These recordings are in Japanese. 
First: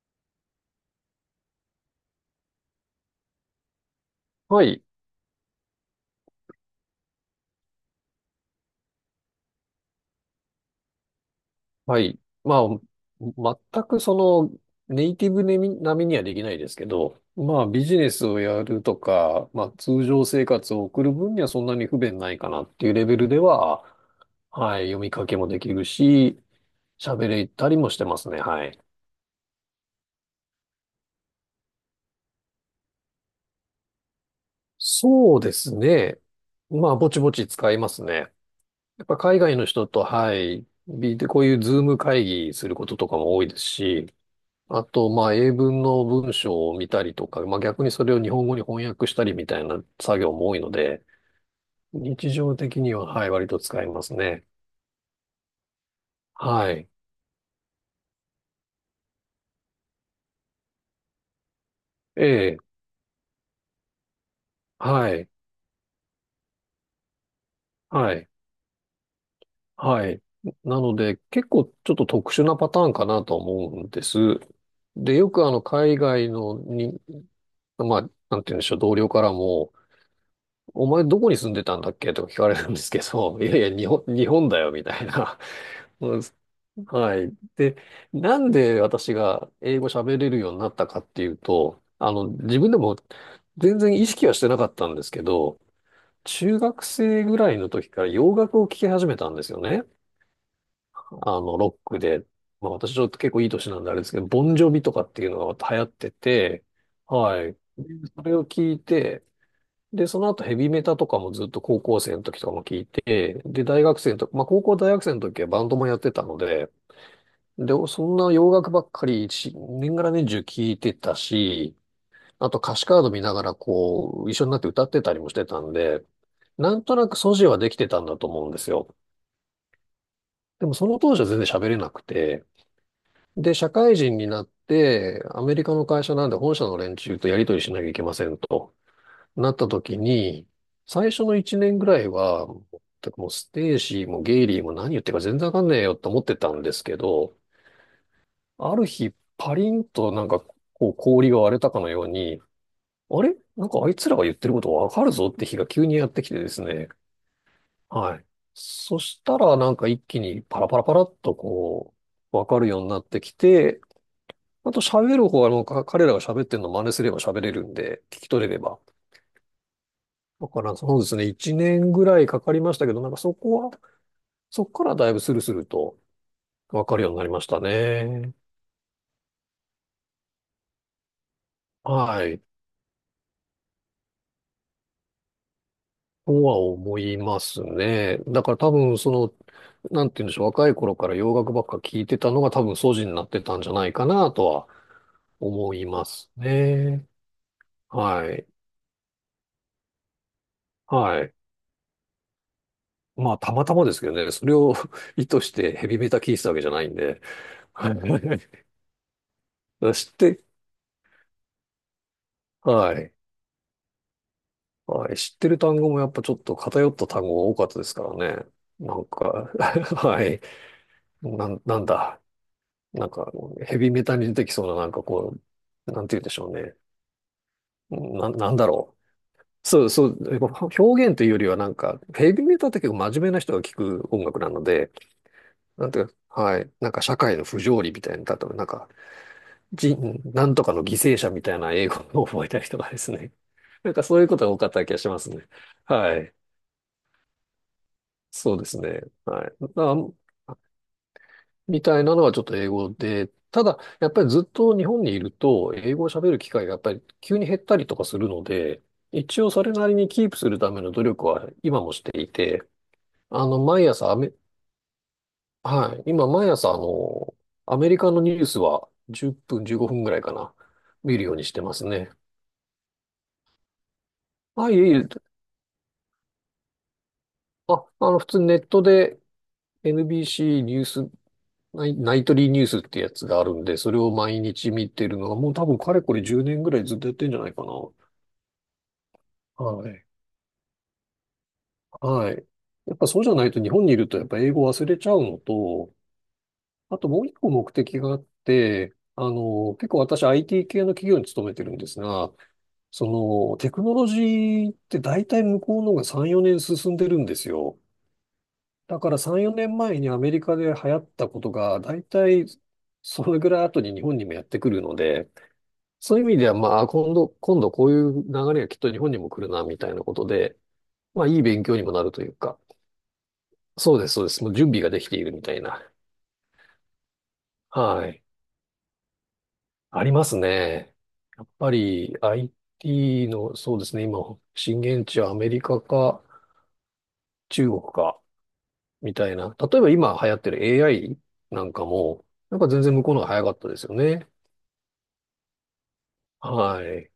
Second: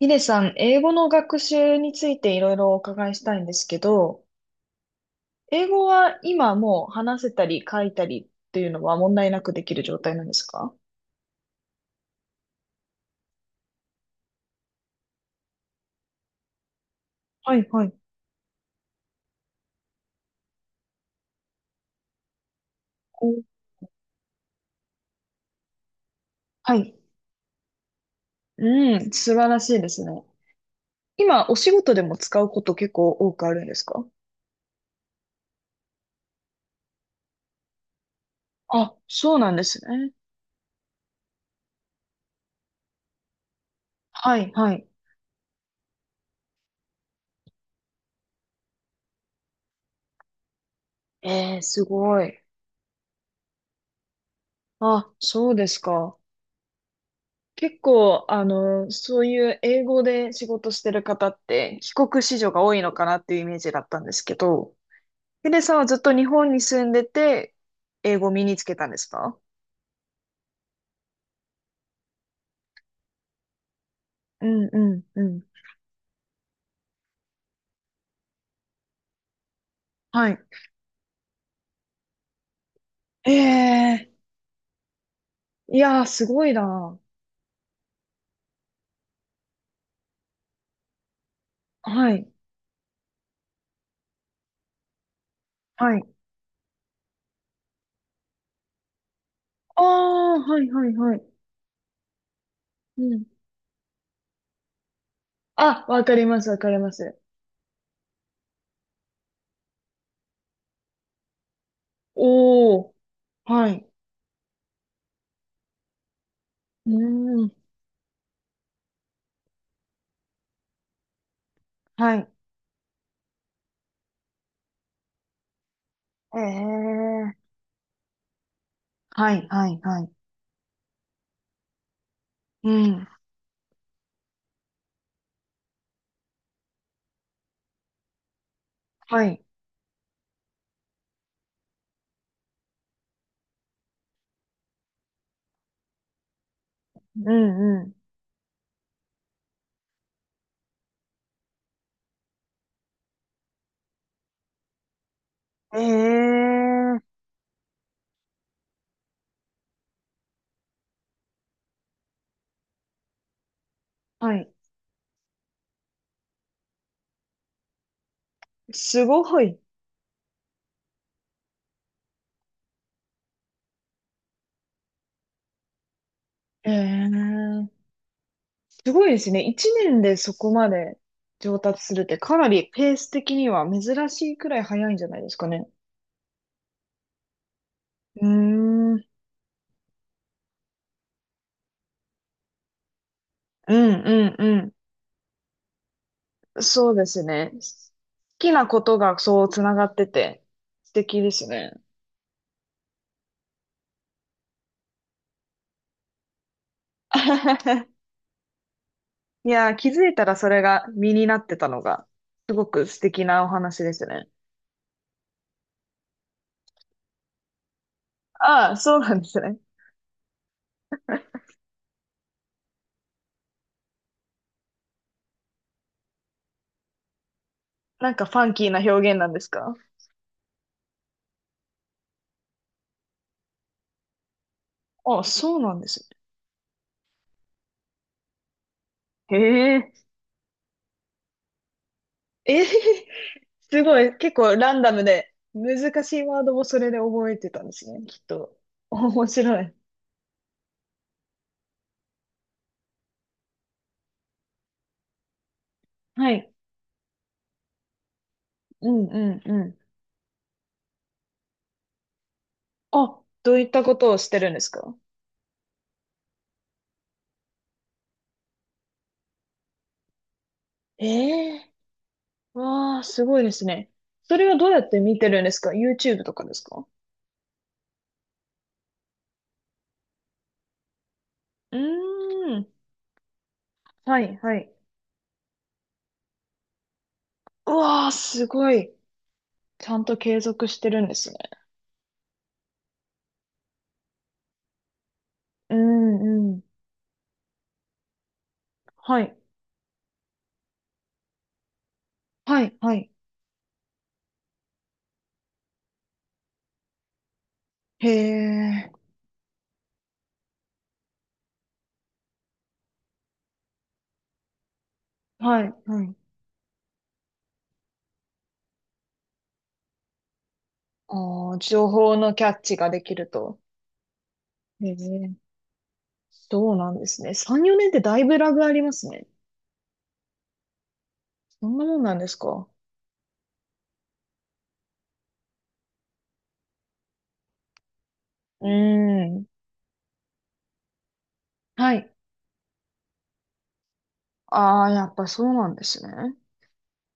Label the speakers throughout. Speaker 1: ヒデさん、英語の学習についていろいろお伺いしたいんですけど、
Speaker 2: はい、
Speaker 1: 英語は今もう話せたり書いたりっていうのは問題なくできる状態なんですか？
Speaker 2: はい。まあ、全くネイティブ並みにはできないですけど、
Speaker 1: は
Speaker 2: まあ、
Speaker 1: いは
Speaker 2: ビ
Speaker 1: い。
Speaker 2: ジネスをやるとか、まあ、通常生活を送る分にはそんなに不便ないかなっていうレベル
Speaker 1: お、
Speaker 2: では、はい、読み書きもできるし、
Speaker 1: はい。
Speaker 2: 喋れたりもしてますね、はい。
Speaker 1: うん、素晴らしいですね。今、お仕事でも使うこと結構多くあるんですか？
Speaker 2: そうですね。まあ、ぼちぼち使いますね。
Speaker 1: あ、
Speaker 2: やっぱ
Speaker 1: そう
Speaker 2: 海
Speaker 1: なん
Speaker 2: 外
Speaker 1: で
Speaker 2: の
Speaker 1: す
Speaker 2: 人と、
Speaker 1: ね。
Speaker 2: はい、こういうズーム会議することとかも多いですし、
Speaker 1: はいは
Speaker 2: あ
Speaker 1: い。
Speaker 2: と、まあ、英文の文章を見たりとか、まあ、逆にそれを日本語に翻訳したりみたいな作業も多いので、
Speaker 1: えー、すご
Speaker 2: 日
Speaker 1: い。
Speaker 2: 常的には、はい、割と使いますね。
Speaker 1: あ、そうですか。
Speaker 2: はい。
Speaker 1: 結構、そういう英語で仕事してる方って、帰国
Speaker 2: え
Speaker 1: 子女
Speaker 2: え、
Speaker 1: が多いのかなっていうイメージだったんですけど、
Speaker 2: はい、
Speaker 1: ヒデさんはずっと日本に住んでて、
Speaker 2: は
Speaker 1: 英語
Speaker 2: い、
Speaker 1: を身につけたんですか？
Speaker 2: はい。なので、結構ちょっと特殊なパターンかなと思うんです。
Speaker 1: うんうん
Speaker 2: で、
Speaker 1: う
Speaker 2: よ
Speaker 1: ん。
Speaker 2: く海外のに、まあ、なんて言うんでしょう、同僚からも、
Speaker 1: はい。
Speaker 2: お前どこに住んでたんだっけとか聞かれるんですけど、いやいや、日本、
Speaker 1: ええ、
Speaker 2: 日本だよ、みたいな。
Speaker 1: ーい やー、
Speaker 2: うん
Speaker 1: すごいな。
Speaker 2: はい。で、なんで私が英語喋れるようになったかっていうと、
Speaker 1: はい。
Speaker 2: 自分でも全然意識はしてなかったんですけど、
Speaker 1: はい。
Speaker 2: 中学生ぐらいの時から洋楽を聴き始めたんですよ
Speaker 1: あ
Speaker 2: ね。
Speaker 1: あ、はいはいはい。
Speaker 2: ロックで。まあ私ち
Speaker 1: う
Speaker 2: ょっと
Speaker 1: ん。
Speaker 2: 結構いい年なんであれですけど、ボンジョビとかっていうのが流行
Speaker 1: あ、
Speaker 2: っ
Speaker 1: わ
Speaker 2: て
Speaker 1: かります、わ
Speaker 2: て、
Speaker 1: かります。
Speaker 2: はい。でそれを聞いて、で、その後ヘビメタとかもずっと高校生の時とかも聞い
Speaker 1: おー、
Speaker 2: て、で、
Speaker 1: は
Speaker 2: 大
Speaker 1: い。
Speaker 2: 学生の時、まあ高校大学生の時はバンドもやってたので、
Speaker 1: うーん、
Speaker 2: で、そんな洋楽ばっかり一年がら年中聞いてたし、
Speaker 1: はい。
Speaker 2: あと歌詞カード見ながら一緒になって歌ってたりもしてたんで、なんとなく
Speaker 1: え
Speaker 2: 素地
Speaker 1: え、
Speaker 2: はできてたんだと思うんですよ。
Speaker 1: はいはいはい。
Speaker 2: でもその当時は全然喋れなくて、
Speaker 1: うん、
Speaker 2: で、社会人になって、アメリカの会社なんで本社の連中とやり取りしなきゃいけませんと。
Speaker 1: はい。
Speaker 2: なった時に、最初の一年ぐらいは、全くもうステーシーもゲイリーも何言ってるか全然わかんねえよって思ってたんですけ
Speaker 1: う
Speaker 2: ど、
Speaker 1: んう
Speaker 2: ある日パリンとなんかこう氷が割れたかのように、あれなんかあいつらが言ってることわかるぞって日が
Speaker 1: ん。
Speaker 2: 急にやってき
Speaker 1: え
Speaker 2: てですね。
Speaker 1: え、
Speaker 2: はい。そしたらなんか一気にパラパラパラっとわかるようになってきて、
Speaker 1: はい。
Speaker 2: あと喋る方はもう彼らが喋ってるの真似すれば喋れるんで、聞き取れれば。
Speaker 1: すごい。
Speaker 2: だからそうですね、1年ぐらいかかりましたけど、なんかそこからだいぶスルスルとわかるようになりました
Speaker 1: ええ、
Speaker 2: ね。
Speaker 1: すごいですね。一年でそこまで上達するって
Speaker 2: は
Speaker 1: か
Speaker 2: い。
Speaker 1: なりペース的には珍しいくらい早いんじゃないですかね。
Speaker 2: とは思いますね。
Speaker 1: うー
Speaker 2: だから多
Speaker 1: ん。う
Speaker 2: 分
Speaker 1: ん
Speaker 2: なんて言うんでしょう、若い頃から洋楽ばっか聞いてたのが多分素地になってたんじゃ
Speaker 1: う
Speaker 2: ないかなとは
Speaker 1: ん
Speaker 2: 思います
Speaker 1: うん。そうで
Speaker 2: ね。
Speaker 1: すね。好
Speaker 2: はい。
Speaker 1: きなことがそうつながってて素敵
Speaker 2: は
Speaker 1: で
Speaker 2: い。
Speaker 1: すね。
Speaker 2: まあ、たまたまですけどね、それを 意図してヘビメタ聞いてたわけじゃないんで。はい。
Speaker 1: いやー、気 づ
Speaker 2: 知っ
Speaker 1: いたら
Speaker 2: て、
Speaker 1: それが身になってたのがすごく
Speaker 2: は
Speaker 1: 素
Speaker 2: い。
Speaker 1: 敵なお話ですね。
Speaker 2: はい。知ってる単語もやっぱちょっと偏った単語が多かったですからね。
Speaker 1: ああ、
Speaker 2: な
Speaker 1: そう
Speaker 2: ん
Speaker 1: なんです
Speaker 2: か
Speaker 1: ね。
Speaker 2: はい。なんだ。なんか、ヘビメタに出てきそうな、なんかなんて言うんでしょうね。
Speaker 1: なんか
Speaker 2: な、
Speaker 1: ファ
Speaker 2: な
Speaker 1: ン
Speaker 2: んだ
Speaker 1: キーな
Speaker 2: ろう。
Speaker 1: 表現なんですか？
Speaker 2: そうそう。やっぱ表現というよりはなんか、ヘビメタって結構真面目な人が聞く音楽なので、
Speaker 1: ああ、そうなんで
Speaker 2: なんて
Speaker 1: す
Speaker 2: いう
Speaker 1: ね。
Speaker 2: か、はい。なんか社会の不条理みたいな、例えばなんか、
Speaker 1: へえ。
Speaker 2: 人、なんとかの犠牲者みたいな英語を覚えた
Speaker 1: えー。
Speaker 2: 人がですね。
Speaker 1: す
Speaker 2: なん
Speaker 1: ご
Speaker 2: か
Speaker 1: い。
Speaker 2: そういう
Speaker 1: 結
Speaker 2: ことが
Speaker 1: 構
Speaker 2: 多かっ
Speaker 1: ラン
Speaker 2: た
Speaker 1: ダ
Speaker 2: 気が
Speaker 1: ム
Speaker 2: しま
Speaker 1: で、
Speaker 2: すね。
Speaker 1: 難
Speaker 2: は
Speaker 1: しい
Speaker 2: い。
Speaker 1: ワードもそれで覚えてたんですね、きっ
Speaker 2: そ
Speaker 1: と。
Speaker 2: うですね。
Speaker 1: 面
Speaker 2: はい。
Speaker 1: 白い。
Speaker 2: だみたいなのはちょっと英語で、ただ、やっぱりずっと日本にいると、英語を喋
Speaker 1: は
Speaker 2: る機
Speaker 1: い。
Speaker 2: 会がやっぱり急に減ったりとかするので、
Speaker 1: うんう
Speaker 2: 一
Speaker 1: ん
Speaker 2: 応
Speaker 1: う
Speaker 2: それ
Speaker 1: ん。
Speaker 2: なりにキープするための努力は今もしていて、
Speaker 1: あ、どういった
Speaker 2: 毎
Speaker 1: こと
Speaker 2: 朝ア
Speaker 1: をし
Speaker 2: メ、
Speaker 1: てるんですか？
Speaker 2: はい、今毎朝アメリカのニュースは10分、15分ぐらいかな、
Speaker 1: え
Speaker 2: 見るようにして
Speaker 1: え、
Speaker 2: ますね。
Speaker 1: ーわあ、すごいですね。それはど
Speaker 2: あ、
Speaker 1: う
Speaker 2: い
Speaker 1: や
Speaker 2: え
Speaker 1: っ
Speaker 2: い
Speaker 1: て
Speaker 2: え、
Speaker 1: 見てるんですか？ YouTube とかですか？
Speaker 2: あ、普通にネットで NBC ニュース
Speaker 1: う
Speaker 2: ナイトリー
Speaker 1: ー
Speaker 2: ニュー
Speaker 1: ん。
Speaker 2: スってやつがあるんで、それを
Speaker 1: はい
Speaker 2: 毎
Speaker 1: は
Speaker 2: 日
Speaker 1: い。
Speaker 2: 見てるのは、もう多分かれこれ10年ぐらいずっとやってんじゃないかな。
Speaker 1: うわあ、すごい。
Speaker 2: は
Speaker 1: ちゃん
Speaker 2: い。
Speaker 1: と継続してるんですね。
Speaker 2: はい。やっぱそうじゃないと日本にいるとやっぱ英語忘れちゃうの
Speaker 1: う
Speaker 2: と、
Speaker 1: んうん。
Speaker 2: あともう一個目的があって、
Speaker 1: はい。
Speaker 2: 結構私 IT 系の企業に勤めてるんですが、
Speaker 1: はいはい。
Speaker 2: そのテクノロジーって大体向こうの方が3、4年進んでるんですよ。
Speaker 1: へえ。
Speaker 2: だから3、4年前にアメリカで流行ったことが大体それぐらい後に日本にもやってくるので、
Speaker 1: はいはい。
Speaker 2: そういう意味では、まあ、今度こういう流れがきっと日本にも来るな、みたいなことで、まあ、いい
Speaker 1: ああ、
Speaker 2: 勉強に
Speaker 1: 情
Speaker 2: もなる
Speaker 1: 報
Speaker 2: という
Speaker 1: のキャ
Speaker 2: か。
Speaker 1: ッチができると。
Speaker 2: そうです、そうです。もう準備
Speaker 1: へ
Speaker 2: が
Speaker 1: え、
Speaker 2: できているみたいな。
Speaker 1: そうなんですね。3、4年って
Speaker 2: は
Speaker 1: だ
Speaker 2: い。
Speaker 1: いぶラグありますね。
Speaker 2: ありますね。やっ
Speaker 1: そ
Speaker 2: ぱ
Speaker 1: んなもんな
Speaker 2: り
Speaker 1: んですか？
Speaker 2: IT の、そうですね、今、震源地はアメリカか中国か、
Speaker 1: うー
Speaker 2: みたい
Speaker 1: ん。
Speaker 2: な。例えば今流行ってる AI なんか
Speaker 1: はい。
Speaker 2: も、なんか全然向こうの方が早かったですよね。
Speaker 1: ああ、やっぱそうなんですね。
Speaker 2: はい。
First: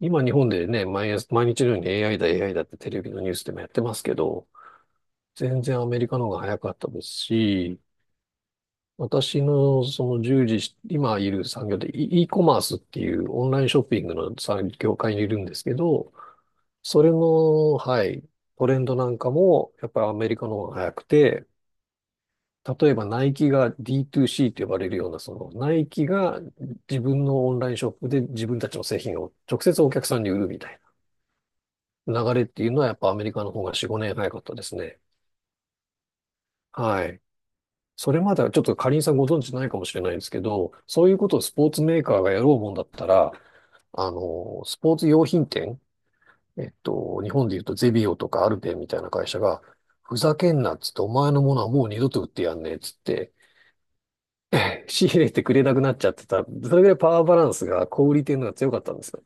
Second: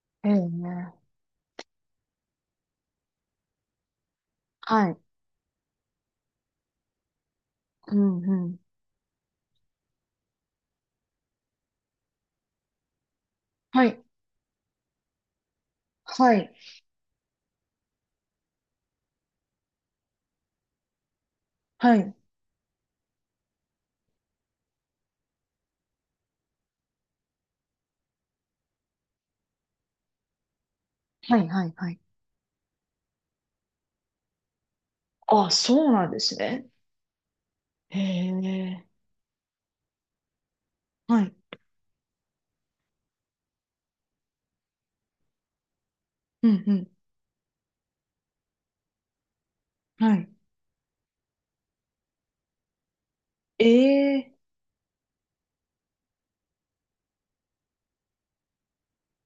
Speaker 2: 今
Speaker 1: え
Speaker 2: 日本でね、
Speaker 1: え、
Speaker 2: 毎日のように AI だ、AI だってテレビのニュースでもやってますけど、
Speaker 1: はい。
Speaker 2: 全然アメリカの方が早かったですし、
Speaker 1: うん、うん。
Speaker 2: 私のその従事し、今いる産業で e コマースっていうオンラインショッ
Speaker 1: は
Speaker 2: ピ
Speaker 1: い。
Speaker 2: ングの産業界にいるんですけど、
Speaker 1: はい。
Speaker 2: それの、はい、トレンドなんかもやっぱりアメリカの方が早くて、
Speaker 1: はい。
Speaker 2: 例えばナイキが D2C と呼ばれるような、そのナイキが自分のオンラインショップで自分たちの製品を直接お客さんに売るみたい
Speaker 1: はい、はい、はい。
Speaker 2: な流れっていうのはやっぱアメリカの方が4、5年早かったですね。
Speaker 1: ああ、そうなんですね。
Speaker 2: はい。
Speaker 1: へ
Speaker 2: それまではちょっと
Speaker 1: え、
Speaker 2: かりんさんご存知ないかもしれないですけど、そういう
Speaker 1: は
Speaker 2: こ
Speaker 1: い。
Speaker 2: とをスポーツメーカーがやろうもんだったら、スポーツ用品店、
Speaker 1: うん、うん。
Speaker 2: 日本で言うとゼビオとかアルペンみたいな会社が、
Speaker 1: は
Speaker 2: ふ
Speaker 1: い。
Speaker 2: ざけんなっつって、お前のものはもう二度と売ってやんねえっつって、
Speaker 1: ええ、
Speaker 2: 仕入れてくれなくなっちゃってた。それぐらいパワーバランスが小売り店の方が強かったんですよ。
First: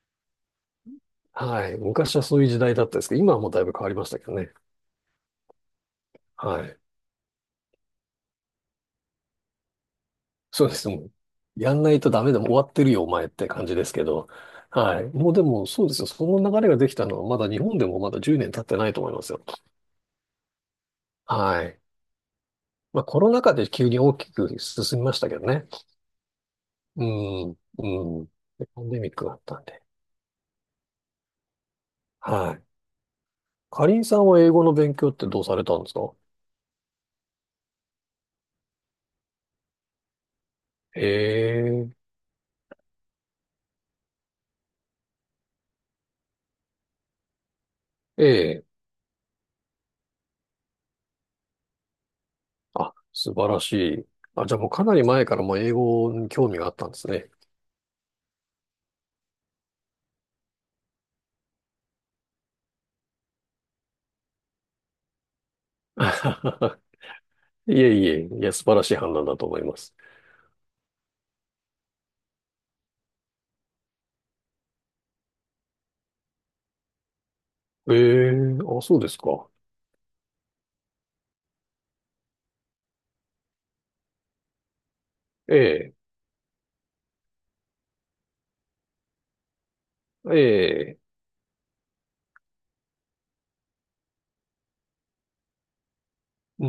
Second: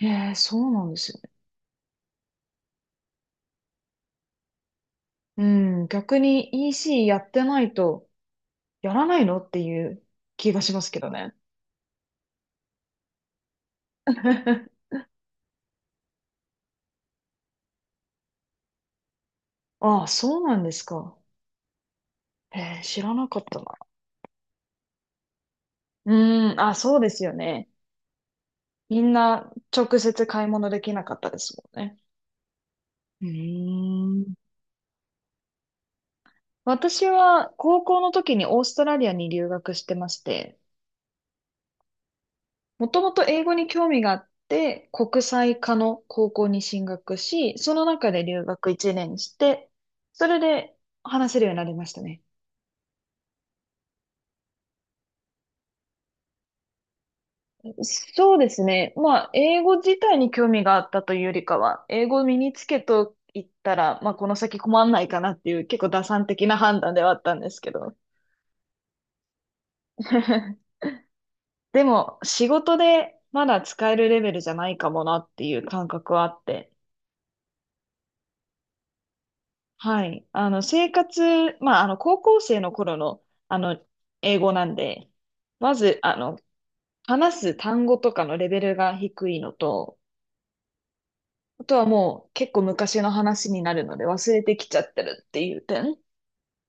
Speaker 1: ええ、そうなんですね。
Speaker 2: はい。昔はそういう時代だったんですけど、今はもうだいぶ変わりましたけどね。
Speaker 1: うん、逆
Speaker 2: は
Speaker 1: に
Speaker 2: い。
Speaker 1: EC やってないと、やらないのっていう気が
Speaker 2: そう
Speaker 1: し
Speaker 2: で
Speaker 1: ま
Speaker 2: す。
Speaker 1: す
Speaker 2: も
Speaker 1: けど
Speaker 2: う
Speaker 1: ね。
Speaker 2: やんないとダメでもう終わってるよ、お前って感じですけど。はい。もうでも、そうですよ。その流れができたのは、まだ日本でもまだ10年経ってないと思いますよ。
Speaker 1: ああ、そうなんですか。
Speaker 2: はい。
Speaker 1: へえ、
Speaker 2: ま
Speaker 1: 知
Speaker 2: あ、
Speaker 1: ら
Speaker 2: コ
Speaker 1: な
Speaker 2: ロ
Speaker 1: か
Speaker 2: ナ
Speaker 1: っ
Speaker 2: 禍
Speaker 1: たな。
Speaker 2: で急に大きく進みましたけどね。
Speaker 1: うーん、あ、そう
Speaker 2: う
Speaker 1: ですよ
Speaker 2: ん、う
Speaker 1: ね。
Speaker 2: ん。でパンデ
Speaker 1: み
Speaker 2: ミ
Speaker 1: ん
Speaker 2: ックがあっ
Speaker 1: な
Speaker 2: たんで。
Speaker 1: 直接買い物できなかったですもんね。
Speaker 2: はい。
Speaker 1: う
Speaker 2: かりんさ
Speaker 1: ー
Speaker 2: ん
Speaker 1: ん。
Speaker 2: は英語の勉強ってどうされたんですか？
Speaker 1: 私は高校の時にオーストラリアに留学してまして、
Speaker 2: へえ、
Speaker 1: もともと英語に興味があって、国際科の高校に進学し、その中
Speaker 2: え
Speaker 1: で留
Speaker 2: え。
Speaker 1: 学1年して、それで話せるようになりましたね。
Speaker 2: あ、素晴らしい。あ、じゃあもうかなり前からもう英語に興味があったんですね。
Speaker 1: そうですね。まあ、英語自体に興味があったというよりかは、英語を身につけといったら、まあ、この先困んないかなっていう、結構打算的な判 断ではあったんですけ
Speaker 2: いえ
Speaker 1: ど。
Speaker 2: いえ、いや、素晴らしい判断だと思います。
Speaker 1: でも、仕事でまだ使えるレベルじゃないかもなっていう感覚はあって。
Speaker 2: ええ、あ、そうですか。
Speaker 1: はい。生活、まあ、高校生の頃の、あの、英語なんで、
Speaker 2: え
Speaker 1: ま
Speaker 2: え、
Speaker 1: ず、話す単語とかのレベルが低いのと、
Speaker 2: ええ、
Speaker 1: あとはもう結構昔の話になるので忘れてきちゃってるっていう点。
Speaker 2: うー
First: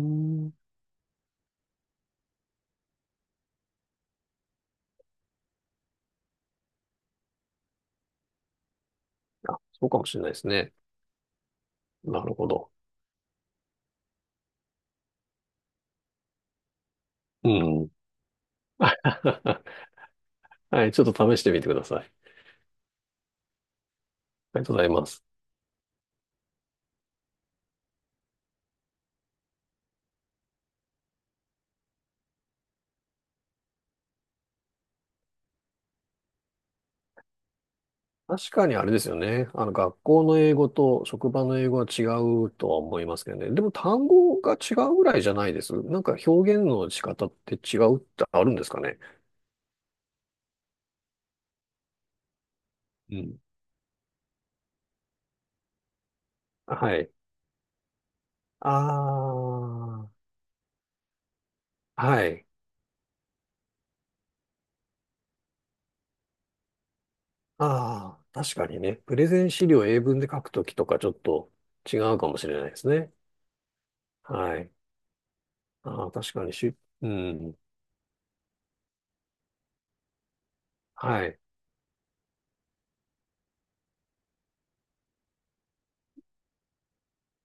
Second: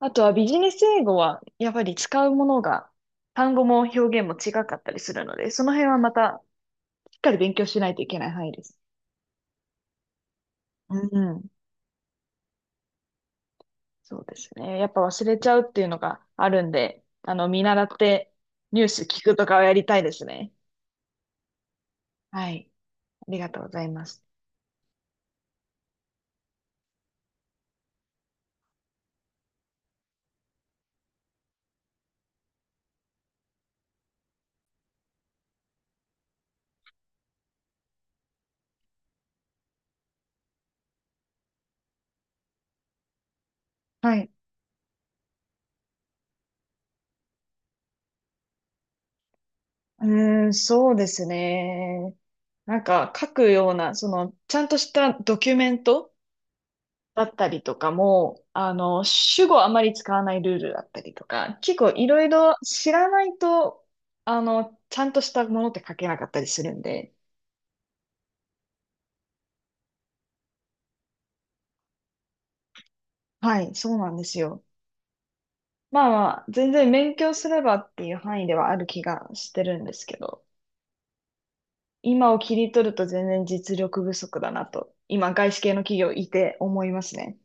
Speaker 1: あとはビ
Speaker 2: ん。
Speaker 1: ジネス英語はやっぱり使うものが単語も表現も違かったりするので、その辺はまたしっかり勉強しないといけない範囲です。
Speaker 2: あ、そうかもしれないですね。
Speaker 1: うん、
Speaker 2: なるほど。
Speaker 1: そうですね。やっぱ忘れちゃうっていうのがあるんで、
Speaker 2: う
Speaker 1: 見習っ
Speaker 2: ん。
Speaker 1: てニュース聞くとかは やりたいですね。
Speaker 2: はい、ちょっと試してみてください。あ
Speaker 1: はい。ありがとうございます。
Speaker 2: りがとうございます。確かにあれですよね。学校の英語と職場の英語は違うとは思いますけどね。でも単
Speaker 1: はい。
Speaker 2: 語が違うぐらいじゃないです。なんか表現の仕方って違うってあるんですかね。
Speaker 1: うーん、そうですね。なんか
Speaker 2: う
Speaker 1: 書
Speaker 2: ん。
Speaker 1: くような、その、ちゃんとしたドキュメント
Speaker 2: はい。
Speaker 1: だったりとかも、
Speaker 2: あ
Speaker 1: 主語あまり使
Speaker 2: あ、
Speaker 1: わないルールだったりとか、結構いろ
Speaker 2: は
Speaker 1: い
Speaker 2: い。
Speaker 1: ろ知らないと、ちゃんとしたものって書けなかったりするんで、
Speaker 2: ああ、確かにね。プレゼン資料を英文で書くときとかちょっと違うかもしれないですね。
Speaker 1: はい、そうなんです
Speaker 2: は
Speaker 1: よ。
Speaker 2: い。
Speaker 1: ま
Speaker 2: あ
Speaker 1: あ
Speaker 2: あ、確
Speaker 1: ま
Speaker 2: か
Speaker 1: あ、
Speaker 2: に
Speaker 1: 全
Speaker 2: し、
Speaker 1: 然
Speaker 2: う
Speaker 1: 勉強す
Speaker 2: ん。
Speaker 1: ればっていう範囲ではある気がしてるんですけど、
Speaker 2: はい。
Speaker 1: 今を切り取ると全然実力不足だなと、今外資系の企業いて思いますね。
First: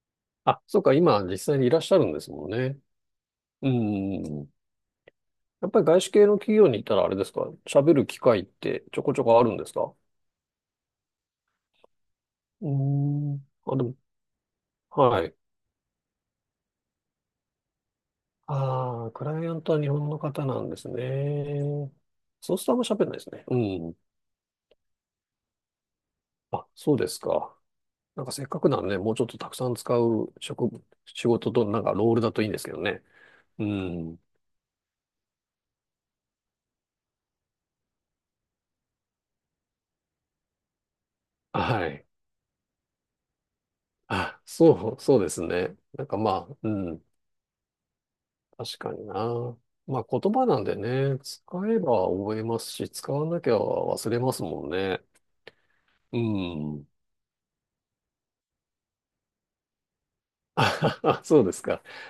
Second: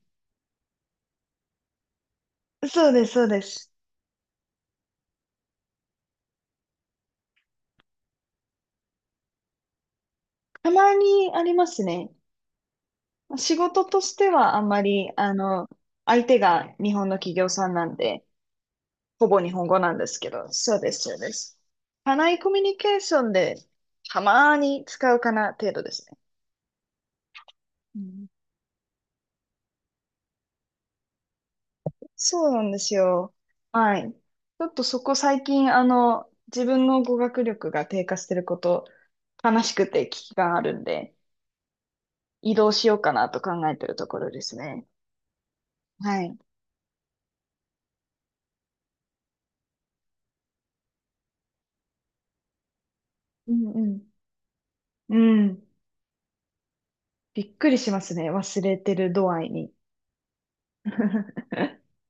Speaker 2: あ、そうか、今実際にいらっしゃるんですもんね。
Speaker 1: そうです、そうで
Speaker 2: う
Speaker 1: す。
Speaker 2: ん。やっぱり外資系の企業に行ったらあれですか、喋る機会ってちょこちょこあるんですか？
Speaker 1: たまにありますね。
Speaker 2: うん。
Speaker 1: 仕
Speaker 2: あ、で
Speaker 1: 事
Speaker 2: も、
Speaker 1: としてはあんまり、
Speaker 2: はい。
Speaker 1: 相手が日本の企業さんなんで、
Speaker 2: ああ、ク
Speaker 1: ほぼ
Speaker 2: ライ
Speaker 1: 日
Speaker 2: アン
Speaker 1: 本
Speaker 2: ト
Speaker 1: 語
Speaker 2: は日
Speaker 1: なんで
Speaker 2: 本
Speaker 1: す
Speaker 2: の
Speaker 1: け
Speaker 2: 方
Speaker 1: ど、
Speaker 2: なんで
Speaker 1: そう
Speaker 2: す
Speaker 1: です、そうです。
Speaker 2: ね。
Speaker 1: 社内コ
Speaker 2: そう
Speaker 1: ミュ
Speaker 2: するとあ
Speaker 1: ニ
Speaker 2: んま喋
Speaker 1: ケー
Speaker 2: んな
Speaker 1: シ
Speaker 2: いで
Speaker 1: ョ
Speaker 2: す
Speaker 1: ン
Speaker 2: ね。う
Speaker 1: で、
Speaker 2: ん。
Speaker 1: たまに使うかな程度ですね。
Speaker 2: あ、そうですか。
Speaker 1: う
Speaker 2: なん
Speaker 1: ん、
Speaker 2: かせっかくならね、もうちょっとたくさん使う仕事と、なんかロールだとい
Speaker 1: そ
Speaker 2: い
Speaker 1: う
Speaker 2: んで
Speaker 1: な
Speaker 2: す
Speaker 1: ん
Speaker 2: け
Speaker 1: で
Speaker 2: ど
Speaker 1: す
Speaker 2: ね。
Speaker 1: よ。
Speaker 2: う
Speaker 1: はい。ち
Speaker 2: ん。
Speaker 1: ょっとそこ最近、自分の語学力が低下してること、悲しくて危機があるんで、
Speaker 2: はい。
Speaker 1: 移動しようかなと考えてるところ
Speaker 2: あ、
Speaker 1: ですね。
Speaker 2: そうですね。なんか
Speaker 1: はい。
Speaker 2: まあ、うん。確かにな。まあ言葉なんでね、使えば覚えますし、使わなき
Speaker 1: う
Speaker 2: ゃ
Speaker 1: んうん。
Speaker 2: 忘れますもんね。
Speaker 1: うん。
Speaker 2: うん。
Speaker 1: びっくりしますね。忘れてる度合いに。
Speaker 2: あ そうですか。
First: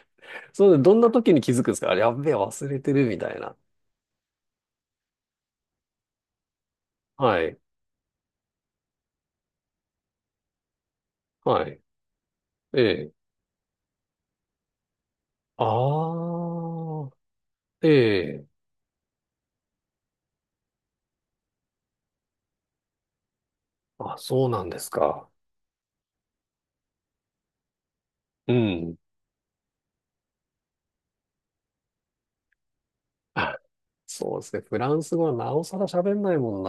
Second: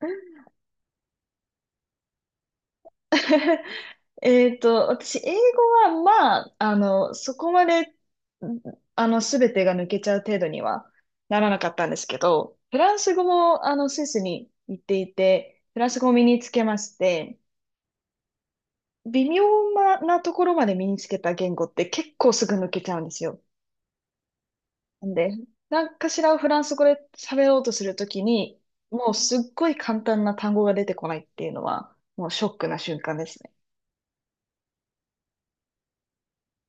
Speaker 2: そうで、どんな時に気づくんですか？あれ、やっべえ、忘れてるみたいな。
Speaker 1: えっと、私、英語は、まあ、そ
Speaker 2: は
Speaker 1: こ
Speaker 2: い。
Speaker 1: まで、すべてが抜けちゃう程度にはならな
Speaker 2: は
Speaker 1: かっ
Speaker 2: い。
Speaker 1: たんですけど、フ
Speaker 2: え
Speaker 1: ラン
Speaker 2: え。
Speaker 1: ス語も、スイスに行っていて、フランス語を身
Speaker 2: あ
Speaker 1: につけまし
Speaker 2: あ、
Speaker 1: て、
Speaker 2: ええ。
Speaker 1: 微妙なところまで身につけた言語って結構すぐ抜けちゃうんですよ。
Speaker 2: あ、そうなんです
Speaker 1: なんで、
Speaker 2: か。
Speaker 1: 何かしらをフランス語で喋ろうとするとき
Speaker 2: う
Speaker 1: に、
Speaker 2: ん。
Speaker 1: もうすっごい簡単な単語が出てこないっていうのは、もうショックな瞬間ですね。
Speaker 2: そうですね。フランス語はなおさら喋んないもん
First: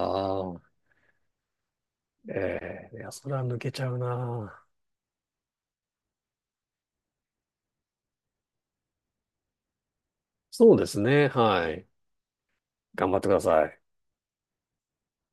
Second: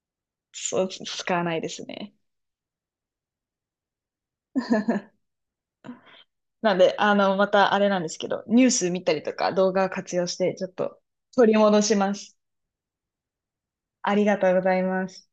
Speaker 2: な。
Speaker 1: そう、使わないですね。
Speaker 2: ええいや、それは抜けちゃうな。
Speaker 1: なんで、またあれなんですけど、ニュース見たりとか動画を活用して、ちょっ
Speaker 2: そうです
Speaker 1: と
Speaker 2: ね。
Speaker 1: 取り
Speaker 2: は
Speaker 1: 戻
Speaker 2: い。
Speaker 1: します。
Speaker 2: 頑張ってください。
Speaker 1: ありがとうございます。